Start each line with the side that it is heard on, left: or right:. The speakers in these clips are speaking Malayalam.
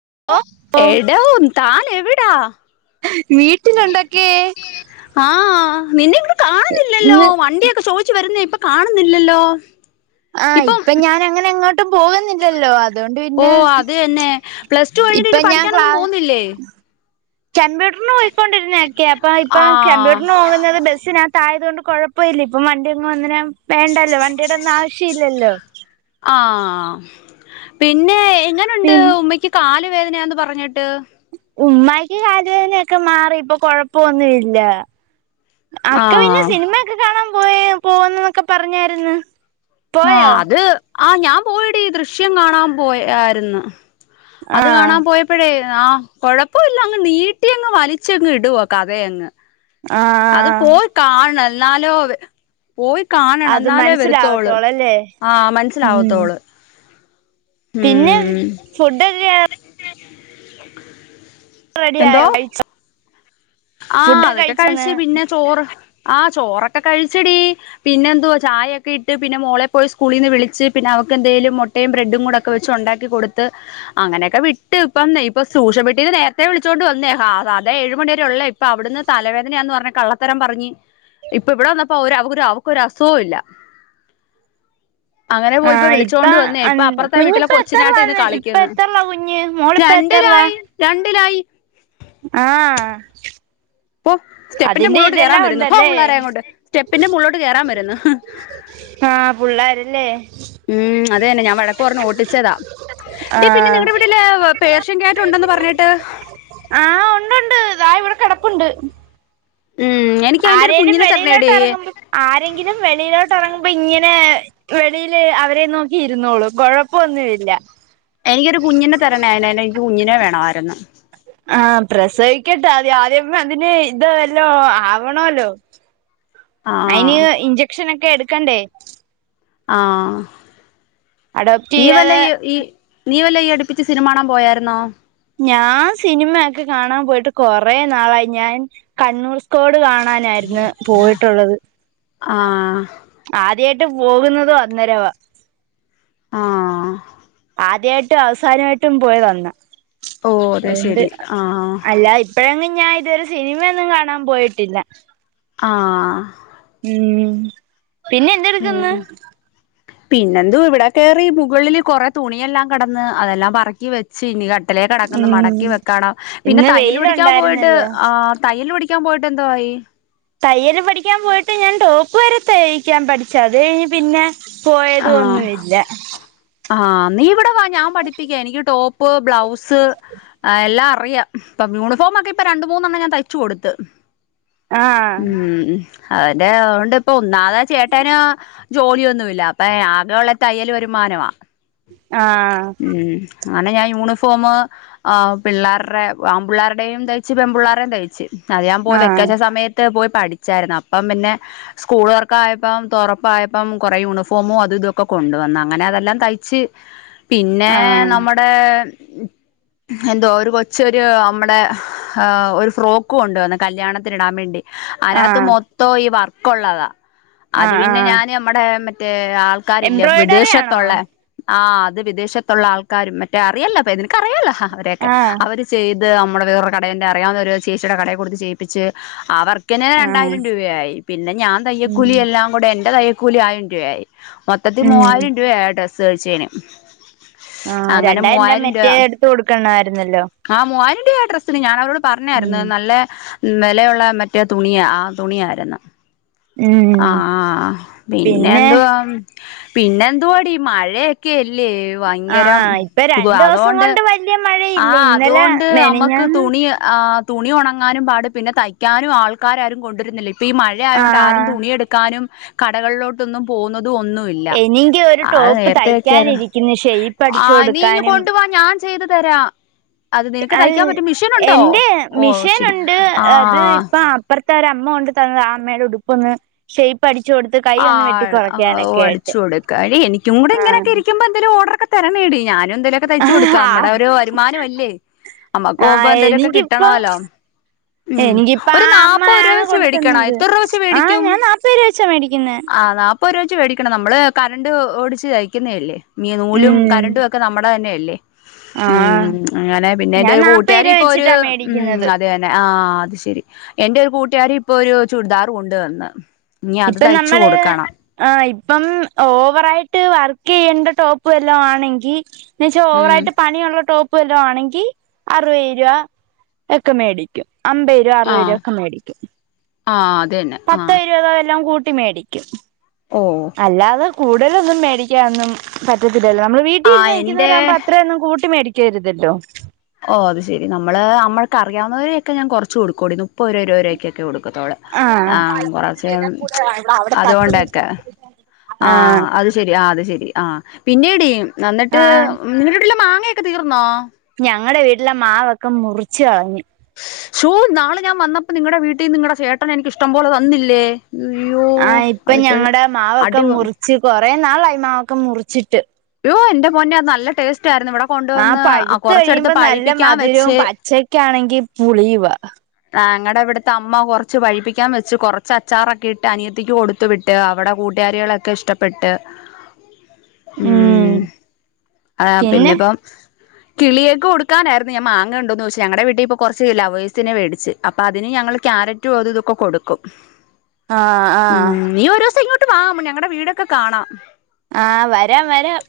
left: [unintelligible] ഓ എടൊ താൻ എവിടാ
right: വീട്ടിലുണ്ടൊക്കെ
left: [unintelligible] ആഹ നിന്നെ ഇവിടെ കാണുന്നില്ലല്ലോ
right: ഇന്ന്
left: വണ്ടിയൊക്കെ ചോദിച്ചു വരുന്ന ഇപ്പൊ കാണുന്നില്ലല്ലോ?
right: ആഹ്
left: ഇപ്പം
right: ഇപ്പൊ ഞാൻ അങ്ങനെ അങ്ങോട്ടും പോകുന്നില്ലല്ലോ അത് അതുകൊണ്ട്
left: ഓ
right: പിന്നെ
left: അത് തന്നെ പ്ലസ് ടു കഴിഞ്ഞിട്ട്
right: ഇപ്പൊ
left: ഇനി
right: ഞാൻ ക്ല
left: പഠിക്കാനൊന്നും പോകുന്നില്ലേ
right: [unintelligible] കമ്പ്യൂട്ടറിന് പോയിക്കൊണ്ടിരുന്ന കമ്പ്യൂട്ടറിനു പോയി കൊണ്ടിരുന്നാക്കെ അപ്പൊ യിപ്പൊ
left: ആഹ്
right: കമ്പ്യൂട്ടറിന് പോകുന്നത് ബസ്സിനകത്ത് ആയതുകൊണ്ട് കുഴപ്പമ ഇല്ല ഇപ്പൊ വണ്ടി ഒന്നും വേണ്ടല്ലോ വണ്ടിയട ഒന്നും ആവശ്യ ഇല്ലല്ലോ
left: ആ ഹ്മ് പിന്നെ എങ്ങനുണ്ട്
right: പി
left: ഉമ്മക്ക് കാല് വേദനന്ന് പറഞ്ഞിട്ട്
right: ഉമ്മായിക്ക് കാലുവേദനയൊക്കെ മാറി ഇപ്പൊ കൊഴപ്പൊന്നു ഇല്ല അക്ക പിന്നെ
left: ആഹ്
right: സിനിമയൊക്കെ കാണാൻ പോയി പോന്നന്നൊക്കെ പറഞ്ഞായിരുന്നു
left: ആഹ
right: പോയോ
left: അത് ആ ഞാൻ പോയെടി ദൃശ്യം കാണാൻ പോയരുന്നു
right: ആ
left: അത് കാണാൻ പോയപ്പോഴേ ആഹ് കുഴപ്പല്ല, അങ്ങ് നീട്ടി അങ്ങ് വലിച്ചങ്ങ് ഇടുവ കഥയങ്ങു
right: ആ
left: അത് പോയ് കാണ് ന്നാലോ പോയി കാണണം
right: അത്
left: ന്നാലേ വരുത്തോള്
right: മനസ്സിലാവത്തോളല്ലേ
left: ആ
right: ഉം
left: മനസ്സിലാവത്തോള്
right: പിന്നെ
left: ഉം
right: ഫുഡ്‌ [unintelligible]
left: [inaudible]
right: റെഡിയായോ കഴിച്ചോ
left: ആ അതൊക്കെ കഴിച്ച് പിന്നെ ചോറ് ആ ചോറൊക്കെ കഴിച്ചടി പിന്നെ എന്തുവാ ചായയൊക്കെ ഇട്ട് പിന്നെ മോളെ പോയി സ്കൂളിന്ന് വിളിച്ച് പിന്നെ ന്തേലും മുട്ടയും ബ്രെഡും കൂടെഒ ക്കെ വെച്ച് ഒണ്ടാക്കി കൊടുത്ത് അങ്ങനെയൊക്കെ വിട്ട് ഇപ്പം--ട്യൂഷൻ ഇത് നേരത്തെ വിളിചോണ്ട് വന്നേ സാധ ഏഴു മണി ള്ളെ പ്പ വിടുന്ന് തലവേദനയാന്ന് പറഞ് കള്ളത്തരം പറഞ്ഞി ഇപ്പ ഇവിടെ വന്നപ്പോ ഒര് അവോരു അവോക്കൊരു അവക്കൊര് അസുഖോംല്ല
right: ആ
left: അങ്ങനെപോയിപ്പോ
right: ഇപ്പ
left: വിളിച്ചോണ്ട് വന്നയ ഇപ്പൊ അപ്പുറത്തെ വീട്ടില
right: കുഞ്ഞിപ്പ
left: കൊച്ചിനായിട്ട് ഇരുന്ന്
right: എത്തറിലാന്ന് ഇപ്പ
left: കളിക്ക്ന്ന്
right: എത്തറിലാ കുഞ്ഞ്
left: [unintelligible]
right: മോളിപ്പ എത്തറിലാ
left: ണ്ടിലായി രണ്ടിലായി
right: ആ [unintelligible]
left: പോ സ്റ്റെപ്പിന്റെ
right: അതിന്റെ
left: മോള്ളോ ട്ട് കേറാൻ
right: ഇതെല്ലാം
left: വരുന്നു പ്പോ
right: ഉണ്ടല്ലേ
left: പിള്ളാരെങ്ങോട്ട് സ്റ്റെപ്പിന്റെ മോൾലോട്ട് കേറാൻ വരുന്ന് [unintelligible]
right: ആ പുള്ളേരല്ലേ
left: ഉം അതെന്നെ ഞാൻ വഴക്ക് പർഞ് ഓട്ടിച്ചതാ.
right: ആ
left: ടീ പിന്നെ നിങ്ങടെവീട്ടില് പേർഷ്യൻ കാറ്റ് ഉണ്ടെന്ന് പറഞ്ഞേട്ട്.
right: ആ ഉണ്ടുണ്ട് ദാ ഇവിടെ കിടപ്പുണ്ട്.
left: ഉം എനിക്ക് അതിന്റെ ഒരു
right: ആരേലും
left: കുഞ്ഞിനെ തരണേടി
right: വെളിയിലോട്ടെ റങ്ങുമ്പോ ആരെങ്കിലും വെളിയിലോട്ടെറങ്ങുമ്പോ ഇങ്ങനെ. വെളീല് അവരെ നോക്കി ഇരുന്നോളും കൊഴപ്പൊന്നു ഇല്ല.
left: എനിക്കൊരു കുഞ്ഞിനെ തരണേ ആയിനനെൻക് കുഞ്ഞിനെ വേണായ്ര്ന്ന്.
right: ആ പ്രസവിക്കട്ടെ ആദ്യം ആദ്യം അതിന് ഇത് വല്ലോ ആവണല്ലോ. അയിന്
left: ആഹ്
right: ഇഞ്ചക്ഷനൊക്കെ എടുക്കണ്ടേ?
left: ആ
right: അഡോപ്റ്റ്
left: നീ വല്ല
right: ചെയ്യാതെ
left: നീ വല്ല ഈ അടുപ്പിച്ച സിനിമാകാണാൻ പോയാര്ന്നോ?
right: ഞാൻ സിനിമയൊക്കെ കാണാൻ പോയിട്ട് കൊറേ നാളായി ഞാൻ കണ്ണൂർ സ്കോട് കാണാനായിരുന്ന് പോയിട്ടുള്ളത്.
left: ആ.
right: ആദ്യായിട്ട് പോകുന്നതും അന്നേരവ.
left: ആ.
right: ആദ്യായിട്ടും അവസാനായിട്ടും പോയി വന്ന.
left: ഓ അത്
right: ണ്ട്
left: ശെരി ആഹ്
right: അല്ലാ ഇപ്പഴങ്ങ്. ഞാഇതുവരെ സിനിമയൊന്നും കാണാപോയിട്ടില്ല.
left: ആ.
right: പിന്നെ എന്തെടുക്കന്ന്?
left: പിന്നെന്തു ഇവിടെ കേറി മുകളില് കൊറെ തുണിയെല്ലാം കെടന്ന് അതെല്ലാം പറക്കി വെച്ച് ഇനി ലെ കെടക്ന്ന്
right: ഉം
left: മടക്കിവെക്കാണം. പിന്ന
right: ഇന്ന്
left: തയ്യൽ പഠിക്കാപോയിട്ട്
right: വെയിലുണ്ടായിരുന്നല്ലോ
left: ആ തയ്യൽ പഠി ക പോയിട്ടെന്തുവായി?
right: തയ്യൽ പഠിക്കാൻ പോയിട്ട് ഞാൻ ടോപ്പ് വരെ തയ്ക്കാൻ പഠിച്ചു അത് കഴിഞ്ഞ് പിന്നെ പോയതും ഒന്നുയില്ല.
left: ആ നീ ഇവിടെ വാ ഞാൻ പഠിപ്പിക്കാം എനിക്ക് ടോപ്പ് ബ്ലൗസ് എല്ലാം ഫ്രീയ ഇപ്പം യൂണിഫോമൊക്കെ ഇപ്പ രണ്ട് മൂന്നെണ്ണം ഞാൻ തയ്ച്ചു കൊടുത്ത്.
right: ആഹ്
left: ഉം. അതന്റെ അവോണ്ട്പ്പൊ ഒന്നാമത് ആ ചേട്ടന് ജോലിയൊന്നുല്ല. അപ്പൊ ആകെയുള്ള തയ്യല് ഒരു വാ.
right: ആ.
left: അന്നെ ഞായൂണിഫോമ് അ പിള്ളാര്ടെ ആമ്പിള്ളാരുടെയും തയ്ച്ച് പെൺപിള്ളേരുേയും തയ്ച്ച്. അത് ഞാൻ പോയി
right: ആഹ്
left: വക്കേശ സമയ പോയി പടിചാർന്ന്. അപ്പ പിന്നെ സ്കൂൾതൊർക്ക് ആയപ്പോ തുറപ്പായപ്പം കുറേ യൂണിഫോമും അതുതു. ഒക്ക കൊണ്ട് വന്ന് അങ്ങനെ അതെല്ലാം തയ്ച്ച് പിന്നെ
right: ആഹ്
left: നമ്മടെ. എന്തോ ഒരു കൊച്ചൊരു അമ്മടെ ആഹ് ഒരു ഫ്രോക്ക് കൊണ്ട് വന്ന് കല്യാണത്തിന് ഇടാൻ മേണ്ടി അയിനാത്ത്
right: ആഹ്
left: മൊത്തോം ഈ വർക്കുള്ളതാ അത്
right: ആഹ്
left: പിന്നെ
right: ആഹ്
left: ഞാന് അമ്മടെ മറ്റേ ആൾക്കാരില്ലേ
right: എംബ്രോയ്ഡറി ആണോ
left: വിദേശത്തുള്ളെ ആഹ് അത് വിദേശത്തുള്ള ആൾക്കാരും മറ്റേ അറിയല്ലോ അപ്പൊ നിനക്ക് അറിയല്ലോ അവരെയൊക്കെ,
right: ആഹ്
left: അവര് ചെയ് ത് അമ്മടെ വേറൊരു കടയ്ണ്ട് അറിയാവുന്നൊര് ചേച്ചിയുടെ കടെ കൊടുത്ത് ചെയ്യിപ്പിച്ച് ആ വർ ഇന്ക്കന്നെ
right: ആഹ്
left: രണ്ടായിരം രൂപയായി, പിന്നെ ഞാൻ
right: ഉം
left: തയ്യൽക്കൂലി എല്ലാം കൂടെ എന്റെ തയ്യൽക്കൂലി ആയിരം രൂപയായി. മൊത്തത്തിൽ
right: ഉം
left: മൂവായിരം രൂപയായി ആ ഡ്രസ്സ് തയ്ച്ചേന്.
right: ആഹ്
left: അങ്ങനെ
right: രണ്ടായിരം രൂപ
left: മൂവായിരം രൂവാ
right: മറ്റേ എടുത്ത് കൊടുക്കണമായിരുന്നല്ലോ
left: ആഹ് മൂവായിരം [unintelligible] ഡ്രസ്സിന് ഞാനവളോട്
right: ഉം
left: പറഞ്ഞായിര്ന്ന് നല്ല വെലയുള്ള മറ്റെ മറ്റേ തുണിയ ആ തുണിയായിരുന്നു
right: ഉം
left: ആഹ്, ആഹ്
right: പിന്നെ
left: പിന്നെന്തുവാ പിന്നെ എന്തുവാടി, മഴയൊക്കെ അല്ലേ
right: ആഹ് ഇപ്പൊ
left: വയങ്കരംതുവ
right: രണ്ടു ദിവസം
left: അതുകൊണ്ട്
right: കൊണ്ട് വലിയ
left: ആ
right: മഴയില്ല ഇന്നലെ
left: അതുകൊണ്ട് നമ്മക്ക്
right: മെനഞ്ഞാന്ന്
left: തു തുണി ആഹ് തുണി ഉണങ്ങാനും പാട് പിന്നെ തയ്ക്കാനും ആൾക്കാരാരും കൊണ്ടരുന്നില്ല ഇ ഇപ്പ ഈ മഴയോണ്ട് ആരും
right: ആഹ്
left: തുണിയെടുക്കാനും കടകളിലോട്ടൊന്നും പോകുന്ന ഇടു ഒന്നുവില്ല
right: എനിക്ക് ഒരു
left: അത്
right: ടോപ്പ്
left: നേരത്തെ ആക്കിയാലും,
right: തയ്ക്കാനിരിക്കുന്നു ഷെയ്പ്പ് അടിച്ചു
left: ആഹ് നീ ഇങ്ങ്
right: കൊടുക്കാനും
left: കൊണ്ടുവാ ഞാൻ ചെയ്ത് തരാ അത് നിനക്ക്
right: അൽ
left: തയ്ക്കാൻ പറ്റും മിഷീനുണ്ടോ?
right: എന്റെ
left: ഓഹ് ശെരി, ആഹ്
right: പ്പാ അപ്പർത്തെ ഒരമ്മ കൊണ്ട് തന്നതാ ആ അമ്മേടെ ഉടുപ്പൊന്ന് ഷേപടിച്ച് കൊടുത്ത്
left: ആ
right: കയ്യൊന്ന് വെട്ടി
left: ഓ
right: കുറയ്ക്കാനായിട്ട്.
left: അടിച്ചു കൊടുക്ക എടി എനിക്കൂടെങ്ങനെയൊക്ക ഇരിക്കുമ്പോ എന്തേലും ഓഡറൊക്കെ തരണേടി ഞാനും എന്തേലൊക്കെ തയ്ച്ച് കൊടുക്കാം, നമ്മുടെ ഒരു വരുമാനമല്ലേ, നമ്മക്കൊവുമ്പോ
right: ആഹ്
left: എന്തേലൊക്കെ
right: എനിക്കിപ്പ
left: കിട്ടണല്ലോ
right: എനിക്കിപ്പ ആഹ് അമ്മാ ആണ് കൊണ്ട്
left: മേടിക്കണം
right: തന്നത്.
left: എത്ര രൂപ വെച്ച്
right: ആഹ്
left: മേടിക്കും
right: ഞാൻ നാല്പ്ത് രൂപ വെച്ചാ മേടി ഇരിക്കുന്നെ
left: ഇപ്പൊ [unintelligible] വേടിക്കണം നമ്മള് കറണ്ട് ഓടിച്ച് തയ്ക്കുന്നെ അല്ലേ ഈ നൂലും
right: ഉം
left: കറണ്ടും ഒക്കെ നമ്മുടെ തന്നെ [inaudible] മ്
right: ആഹ്
left: അങ്ങനെ പിന്നെ
right: ഞാൻ
left: എന്റൊരു
right: നാപ്പത്
left: കൂട്ടാരി
right: രൂപ
left: ഇപ്പൊ ഒരു
right: വെച്ചിട്ടാ
left: മ്
right: മേടിക്കുന്നത്
left: അതെന്നെ ആഹ് അത് ശരി എന്റെ ഒരു കൂട്ട് കാരി ഇപ്പൊ ഒരു ചുരിദാറ് കൊണ്ട്തന്ന് ഇനി അത്
right: ഇപ്പം
left: തയ് -
right: നമ്മള് മ് ഇപ്പം ഓവറായിട്ട് വർ ക്കിയ്യണ്ട ടോപ് വല്ലോം ആണെങ്കി എന്നെച്ചാ
left: ഉം
right: ഓവറായിട്ട് പണിയുള്ള ടോ പ്പ് വല്ലോം ആണെങ്കി അറുവത് രൂപ ഒക്കെ മേടിക്കും അമ്പരൂവ
left: ആഹ്
right: അറുവരൂവ ഒക്കെ മേടിക്കും
left: ആഹ് അഹ്
right: പത്തോ ഇരുപതോ വല്ലോം കൂട്ടി മേടിക്കും
left: ഓ
right: അല്ലാതെ കൂടതലൊന്നും മേടിക്കാനന്നും പറ്റത്തില്ലല്ലോ നമ്മള് വീട്ടി ഇരുന്ന്
left: ആഹ് എന്റെ
right: നിയ്ക്കുന്നവരാവുമ്പോ അത്രയൊന്നും കൂട്ടി മേടി ക്കരുതല്ലോ
left: ഓ അത് ശരി നമ്മള് നമ്മൾക്കറിയാവുന്നവരെയൊക്കെ ഞാൻ കൊറച്ച് കൊടുക്കൂള്ളൂ നുപ്പത് രൂവക്കൊക്കെ കൊടുക്ക ക്കത്തൊള് ആഹ് കൊറച്ച് [unintelligible] ആഹ് അത് ശെരി ആഹ് അത് ശെരി ആ പിന്നെ ഡീ ന്നട്ട് നിന്റെ വിട്ടിലെ മാങ്ങയൊ ക്കെ തീർന്നോ
right: ഞങ്ങളടെ വീട്ടിലെ മാവൊക്കെ മുറിച്ച് കളഞ്ഞ്
left: ഷോ ന്നാള് ഞാൻ വന്നപ്പോ നിങ്ങടെ വീട്ടിന്ന്‌ നിങ്ങടെ ചേട്ടൻ എനിക്ക് ഇഷ്ടം പോലെ തന്നില്ലേ അയ്യോ
right: ആഹ് ഇപ്പൊ
left: അതിപ്പോഴും
right: ഞങ്ങടെ മാവൊക്കെ
left: അടിപൊ
right: മുറിച്ച് കൊറേ നാളായി മാവൊക്കെ മുറിച്ചിട്ട്
left: ഓ എന്റെ പൊന്നെ അത് നല്ല ടേസ്റ്റ് ആയിരുന്നു ഇവിടെ
right: ആ
left: കൊണ്ടുവന്ന്
right: പഴുത്ത്
left: കൊറച്ചെടുത്ത്
right: കഴിയുമ്പോ നല്ല
left: പഴിപ്പിക്കാൻ
right: മധുരവും
left: വെച്ച്
right: പച്ചക്കാണെങ്കി പുളിയുവാ
left: ഞങ്ങടെ ഇവിടുത്തെ അമ്മ കൊറച്ച് പഴിപ്പിക്കാൻ വെച്ച് കൊറച്ച് അച്ചാറൊക്കെ ഇട്ട് അനിയത്തിക്ക് കൊടുത്തു വിട്ട് അവിടെ കൂട്ടാ കാരികളൊക്കെ ഇഷ്ടപ്പെട്ട് ഉം ആഹ്
right: പിന്നെ
left: പിന്നെപ്പം കിളിയേക്ക് കൊടുക്കാനായിരുന്നു ഞാൻ മാങ്ങ ഉണ്ടോന്ന് ചോയ്ച്ച് ഞങ്ങടെ വീട്ടി ഇപ്പ കൊറച്ച് ലൗവേഴ്സ്നെ വേടി ച്ച് അപ്പൊ അതിന് ഞങ്ങള് ക്യാരറ്റും അതും ഇതൊക്കെ കൊടുക്കും
right: ആഹ് ആഹ്
left: ട്ട് വാ മ് ഞങ്ങടെ വീടൊക്കെ കാണാം.
right: ആഹ് വരാം വരാം.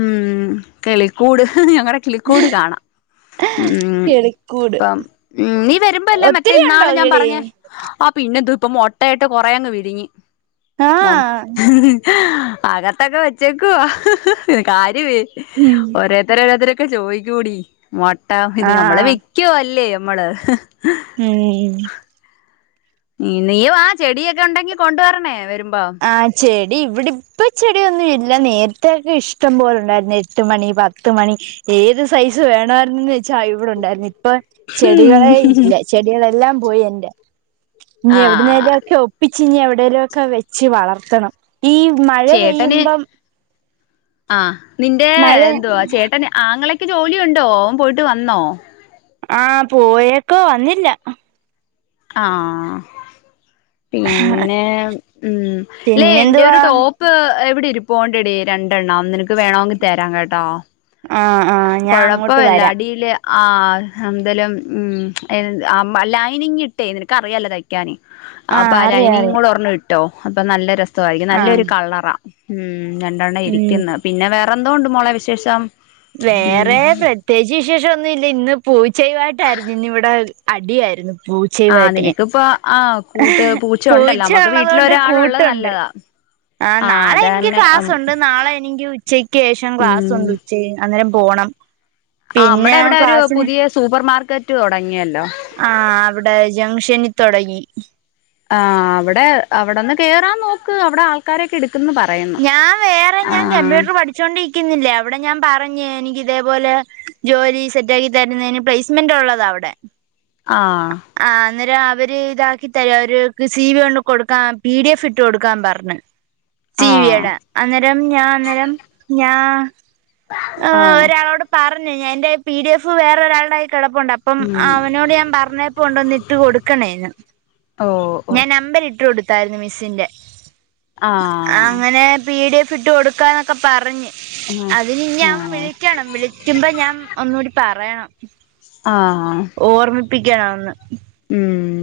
left: ഉം കളിക്കൂട്. ഹ് ഞങ്ങടെ കിളിക്കൂട് കാണാം ഉം ഉം
right: കിളിക്കൂട്
left: ഇപ്പം ഉം നീ. പ്പല്ലേ മറ്റേ
right: ഒത്തിരി
left: ഇന്നാള്
right: ഉണ്ടോ കിളി
left: ഞാപറഞ്ഞേ ആ പിന്നെന്ത് പ്പൊ മൊട്ടയിട്ട് കൊറേ ങ്ങ് വിരിഞ്.
right: ആ
left: മം. അകത്തൊക്കെ വെച്ചേക്കുവ ഹ് ഹ് ഹ് കാര്യമേ
right: ഉം
left: ഓരോരുത്തര ഓരോരുത്തര. ഒക്കെ ചോയ്ക്കൂടി. മൊട്ടഫിത്
right: ആ
left: നമ്മളെ വെക്കുവ ല്ലേ മ്മള്.
right: ഉം.
left: നീ വാ ചെടിയൊക്കെ ഉണ്ടെങ്കി കൊണ്ടുവരണേ വരുമ്
right: ആഹ് ചെ. ടി ഇവിടെ ഇപ്പ ചെടിയൊന്നുഇല്ല നേരത്തെക്കെ ഇഷ്ടം പോലുണ്ടായിരുന്ന എട്ട് മണി പത്ത് മണി. ഏത് സൈസ് വേണമായിരുന്ന ചാ ഇവിടുണ്ടായിരുന്നു ഇപ്പൊ ചെടികളെ ഇല്ല ചെടികളെല്ലാം പോയി എന്റെ. ഇനി
left: ആഹ്
right: എവിടുന്നേലും ഒക്കെ ഒപ്പിച്ച് ഇനി എവിടെേലും ഒക്കെ വെച്ച് വളർത്തണം. ഈ മഴ
left: ചേട്ടന്
right: പെയ്യുമ്പം
left: ആഹ് നിന്റെ
right: മഴ
left: എന്തുവാ ചേട്ടന് ആങ്ങളെ ക്ക് ജോലിയുണ്ടോ അവൻ പോയിട്ട് വന്നോ
right: ആഹ് പോയേക്കാ വന്നില്ല
left: ആഹ് പിന്നെ ഉം ല്ലേ എന്റെ ഒരു
right: പിന്നെന്തുവാ
left: ടോപ്പ് ഇവിടെ ഇരിപ്പൂണ്ടെടി രണ്ടെണ്ണം നിനക്ക് വേണമെങ്കിൽ തരാം കേട്ടോ
right: ആഹ് ആഹ് ഞാൻ അങ്ങോട്ട്
left: കുഴപ്പവല്ലാ
right: വരാം
left: അടില് ആ എന്തേലും മം ലൈനിങ് ഇട്ടേ നിനക്കറിയാലോ തയ്ക്കാൻ അപ്പൊ
right: ആഹ്
left: ആ
right: അറിയാം
left: ലൈനിങ്
right: അറിയാം
left: കൂടെ ഒരെണ്ണം ഇട്ടോ അപ്പൊ നല്ല രസാവായ്രിക്കും
right: ആഹ്
left: നല്ലൊരു കളറാ ഉം ഉം രണ്ടെണ്ണം
right: ഉം
left: ഇരിക്കുന്ന് പിന്നെ വേറെന്തോ ഉണ്ട് മോളെ വിശേഷം ഉം
right: വേറെ പ്രത്യേകിച്ച് വിശേഷം ഒന്നും ഇല്ല ഇന്ന് പോയി ചെയ്‌വായിട്ടായിരുന്നു ഇന്ന് ഇവിടെ അടിയായിരുന്നു
left: ആ
right: പൂച്ചയുമായിട്ടെ
left: നിനക്കിപ്പോ ആ
right: ഹെ
left: കൂട്ട് ഉണ്ടല്ലോ
right: പൂച്ച
left: നമ്മുക്ക്
right: ഉള്ളത് കൊണ്ട്
left: വീട്ടിലൊരാളുള്ളത്
right: കൂട്ടുണ്ട്
left: നല്ലതാ
right: ആ നാളെ എനിക്ക് ക്ലാസ്സുണ്ട് നാളെ എനിക്ക് ഉച്ചയ്ക്കേഷം ക്ലാസ്
left: ഉം
right: ഉണ്ട് ഉച്ച കഴി അന്നേരം പോണം
left: ആ മ്മടെ ഇവിടെ ഒരു
right: ക്ലാസ്സിന്
left: പുതിയ സൂപ്പർ മാർക്കറ്റ് തുടങ്ങിയല്ലേ
right: ആഹ് അവിടെ ജംഗ്ഷനിൽ തൊടങ്ങി
left: ആ അവിടെ അവിടെന്ന് കേറാൻ നോക്ക് അവിടെ ആൾക്കാരൊക്കെ എടുക്ക്‌
right: ഞാൻ വേറെ ഞാൻ കമ്പ്യൂട്ടർ പഠിച്ചോണ്ടി ക്കുന്നില്ലേ അവിടെ ഞാൻ പറഞ് എനിക്ക് ഇതേപോലെ ജോലി സെറ്റാക്കി തരുന്നതിന് പ്ലേസ്മെന്റ് ഉള്ളതാ കൊടെ
left: ആഹ്
right: ന്നേരം അവര് ഇതാക്കി തരാ അവര് സി വി കൊണ്ട് കൊടുക്കാ പി ഡി എഫ് ഇട്ട് കൊടുക്കാ പർണ്
left: ആഹ്
right: സിവിയെടെ അന്നേരം ഞാൻ അന്നേരം ഞാ ആ
left: ആഹ്
right: ഒരാളോട് പറഞ്ഞു എന്റെ പി ഡി എഫ് വേറെ ഒരാൾടെ കിടപ്പുണ്ട് അപ്പം
left: ഉം
right: അവനോട് ഞാൻ പറഞ്ട്ട് കൊണ്ടുവന്ന് ഇട്ട് കൊടുക്കണേന്ന്
left: ഓ ഓ
right: ഞാൻ നമ്പർ ഇട്ട് കൊടുത്തായിരുന്നു മിസ്സിന്റെ
left: ആഹ്
right: അങ്ങനെ പി ഡി എഫ് ഇട്ട് കൊടുക്കാന്നൊക്കെ പറഞ്ഞു
left: ആഹ്
right: അതിന് ഞാൻ
left: ആഹ്
right: വിളിക്കണം വിളിക്കുമ്പോ ഞാൻ ഒന്നൂടി പറയണം
left: ആ
right: പ്പിക്കണോന്ന്
left: ഉം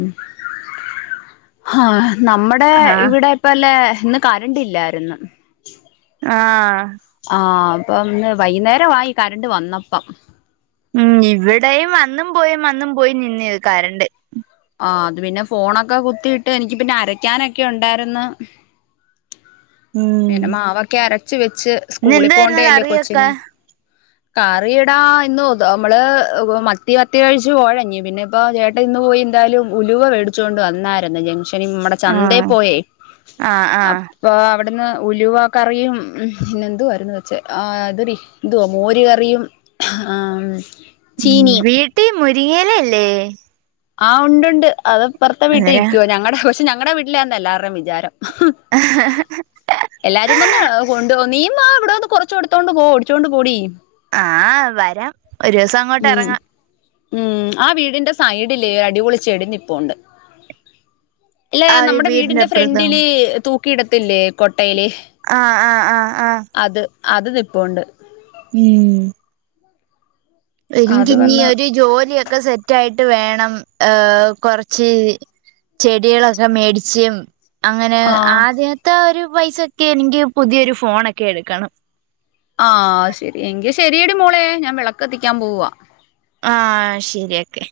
left: ആ നമ്മുടെ
right: ആ
left: ഇവിടെ ഇപ്പല്ലെ ഇന്ന് കരണ്ടില്ലാര്ന്ന്
right: ആഹ്
left: ആഹാ അപ്പംന്ന് വൈകുന്നേരം- ആയി കരണ്ട് വന്നപ്പം.
right: ഉം ഇവിടെയും വന്നും, പോയി, വന്നും- പോയി നിന്നേന്ന്ക്കറണ്ട്.
left: ആഹാ അത് പിന്നെ ഫോണൊക്കെ കുത്തിയിട്ട്, എനിക്ക് പിന്നെ അരക്കാനൊക്കെ ഉണ്ടായിന്ന്.
right: ഉം
left: പിന്നെ മാവക്കെ അരച്ച് വെച്ച്-
right: ഇന്ന്
left: സ്കൂളിൽ
right: എന്തായിരുന്നു
left: പോകണ്ടേല്ലേ
right: കറിയൊക്കെ
left: കൊച്ചിന്. കറിയിടാ ഇന്ന് നമ്മള് മത്തി, മത്തി കഴിച്ചു പോഴഞ്ഞി പിന്നെ ഇപ്പോ- ചേട്ടൻ ഇന്ന് പോയി. എന്തായാലും ഉലുവ മേടിച്ചുകൊണ്ട്- വന്നായിരുന്നു ജംഗ്ഷനിന്നു. നമ്മടെ
right: ആ
left: ചന്തയി പോയേ
right: ആ ആ
left: അപ്പോ അവി- അവിടെന്ന് ഉലുവ കറിയും ഉം പിന്നെ എന്തുരുന്നു വെച്ചേ ആഹ് അതറി എന്തുവാ മോര് കറിയും. ആഹ്
right: ഉ വീട്ടിൽ മുരിങ്ങയിലല്ലേ?
left: ആഹ് ഉണ്ട് ഉണ്ട് അത്പ്പറത്തെ വീട്ടിൽ
right: അന്നേരം
left: ഇരിക്കുവോ ഞങ്ങളടെ പക്ഷെ ഞങ്ങളടെ വീട്ടില ആന്ന എല്ലാവരുടെേയും വിചാരം. എല്ലാരും വന്ന് കൊണ്ട് പോവും- എന്ന ഇവിടെന്ന് കൊറച്ച് എടു ത്തോണ്ട് പോ ഓടിച്ചോണ്ട് പോടി.
right: ആഹ് വരാം ഒരു ദിവസം അങ്ങോട്ട്
left: ഉം
right: ഇറങ്ങാം.
left: ഉം ആഹ് വീടിന്റെ സൈഡില്ലേ അടിപൊളിച്ചെടി നിപ്പുണ്ട്. ഇല്ല
right: ആ
left: നമ്മുടെ വീടിന്റെ
right: അപ്പുറത്തോ
left: ഫ്രണ്ടില് തൂക്കിയിടത്തില്ലേ കോട്ടയില്.
right: ആ ആ ആ ആ
left: അത് അത് നിപ്പുണ്ട്.
right: ഉം. എനിക്ക്
left: അത്
right: ഇനി
left: വന്ന്
right: ഒരു ജോലിയൊക്കെ സെറ്റ ആയിട്ട്- എന്നിട്ട് വേണം ഏഹ കൊറച്ച്- ചെടികളൊക്കെ മേടിച്ച്- അങ്ങനെ
left: ആ
right: ആദ്യത്തെ ഒരു പൈസൊക്കെ എനിക്ക് പുതിയ ഒരു ഫോണൊക്കെ എടുക്കണം.
left: ആഹാ ശെരി എങ്കി ശരിയടി മോളെ ഞാൻ വിളക്ക് കത്തിക്കാൻ പോവാ.
right: ആഹ് ശരിയക്കെ.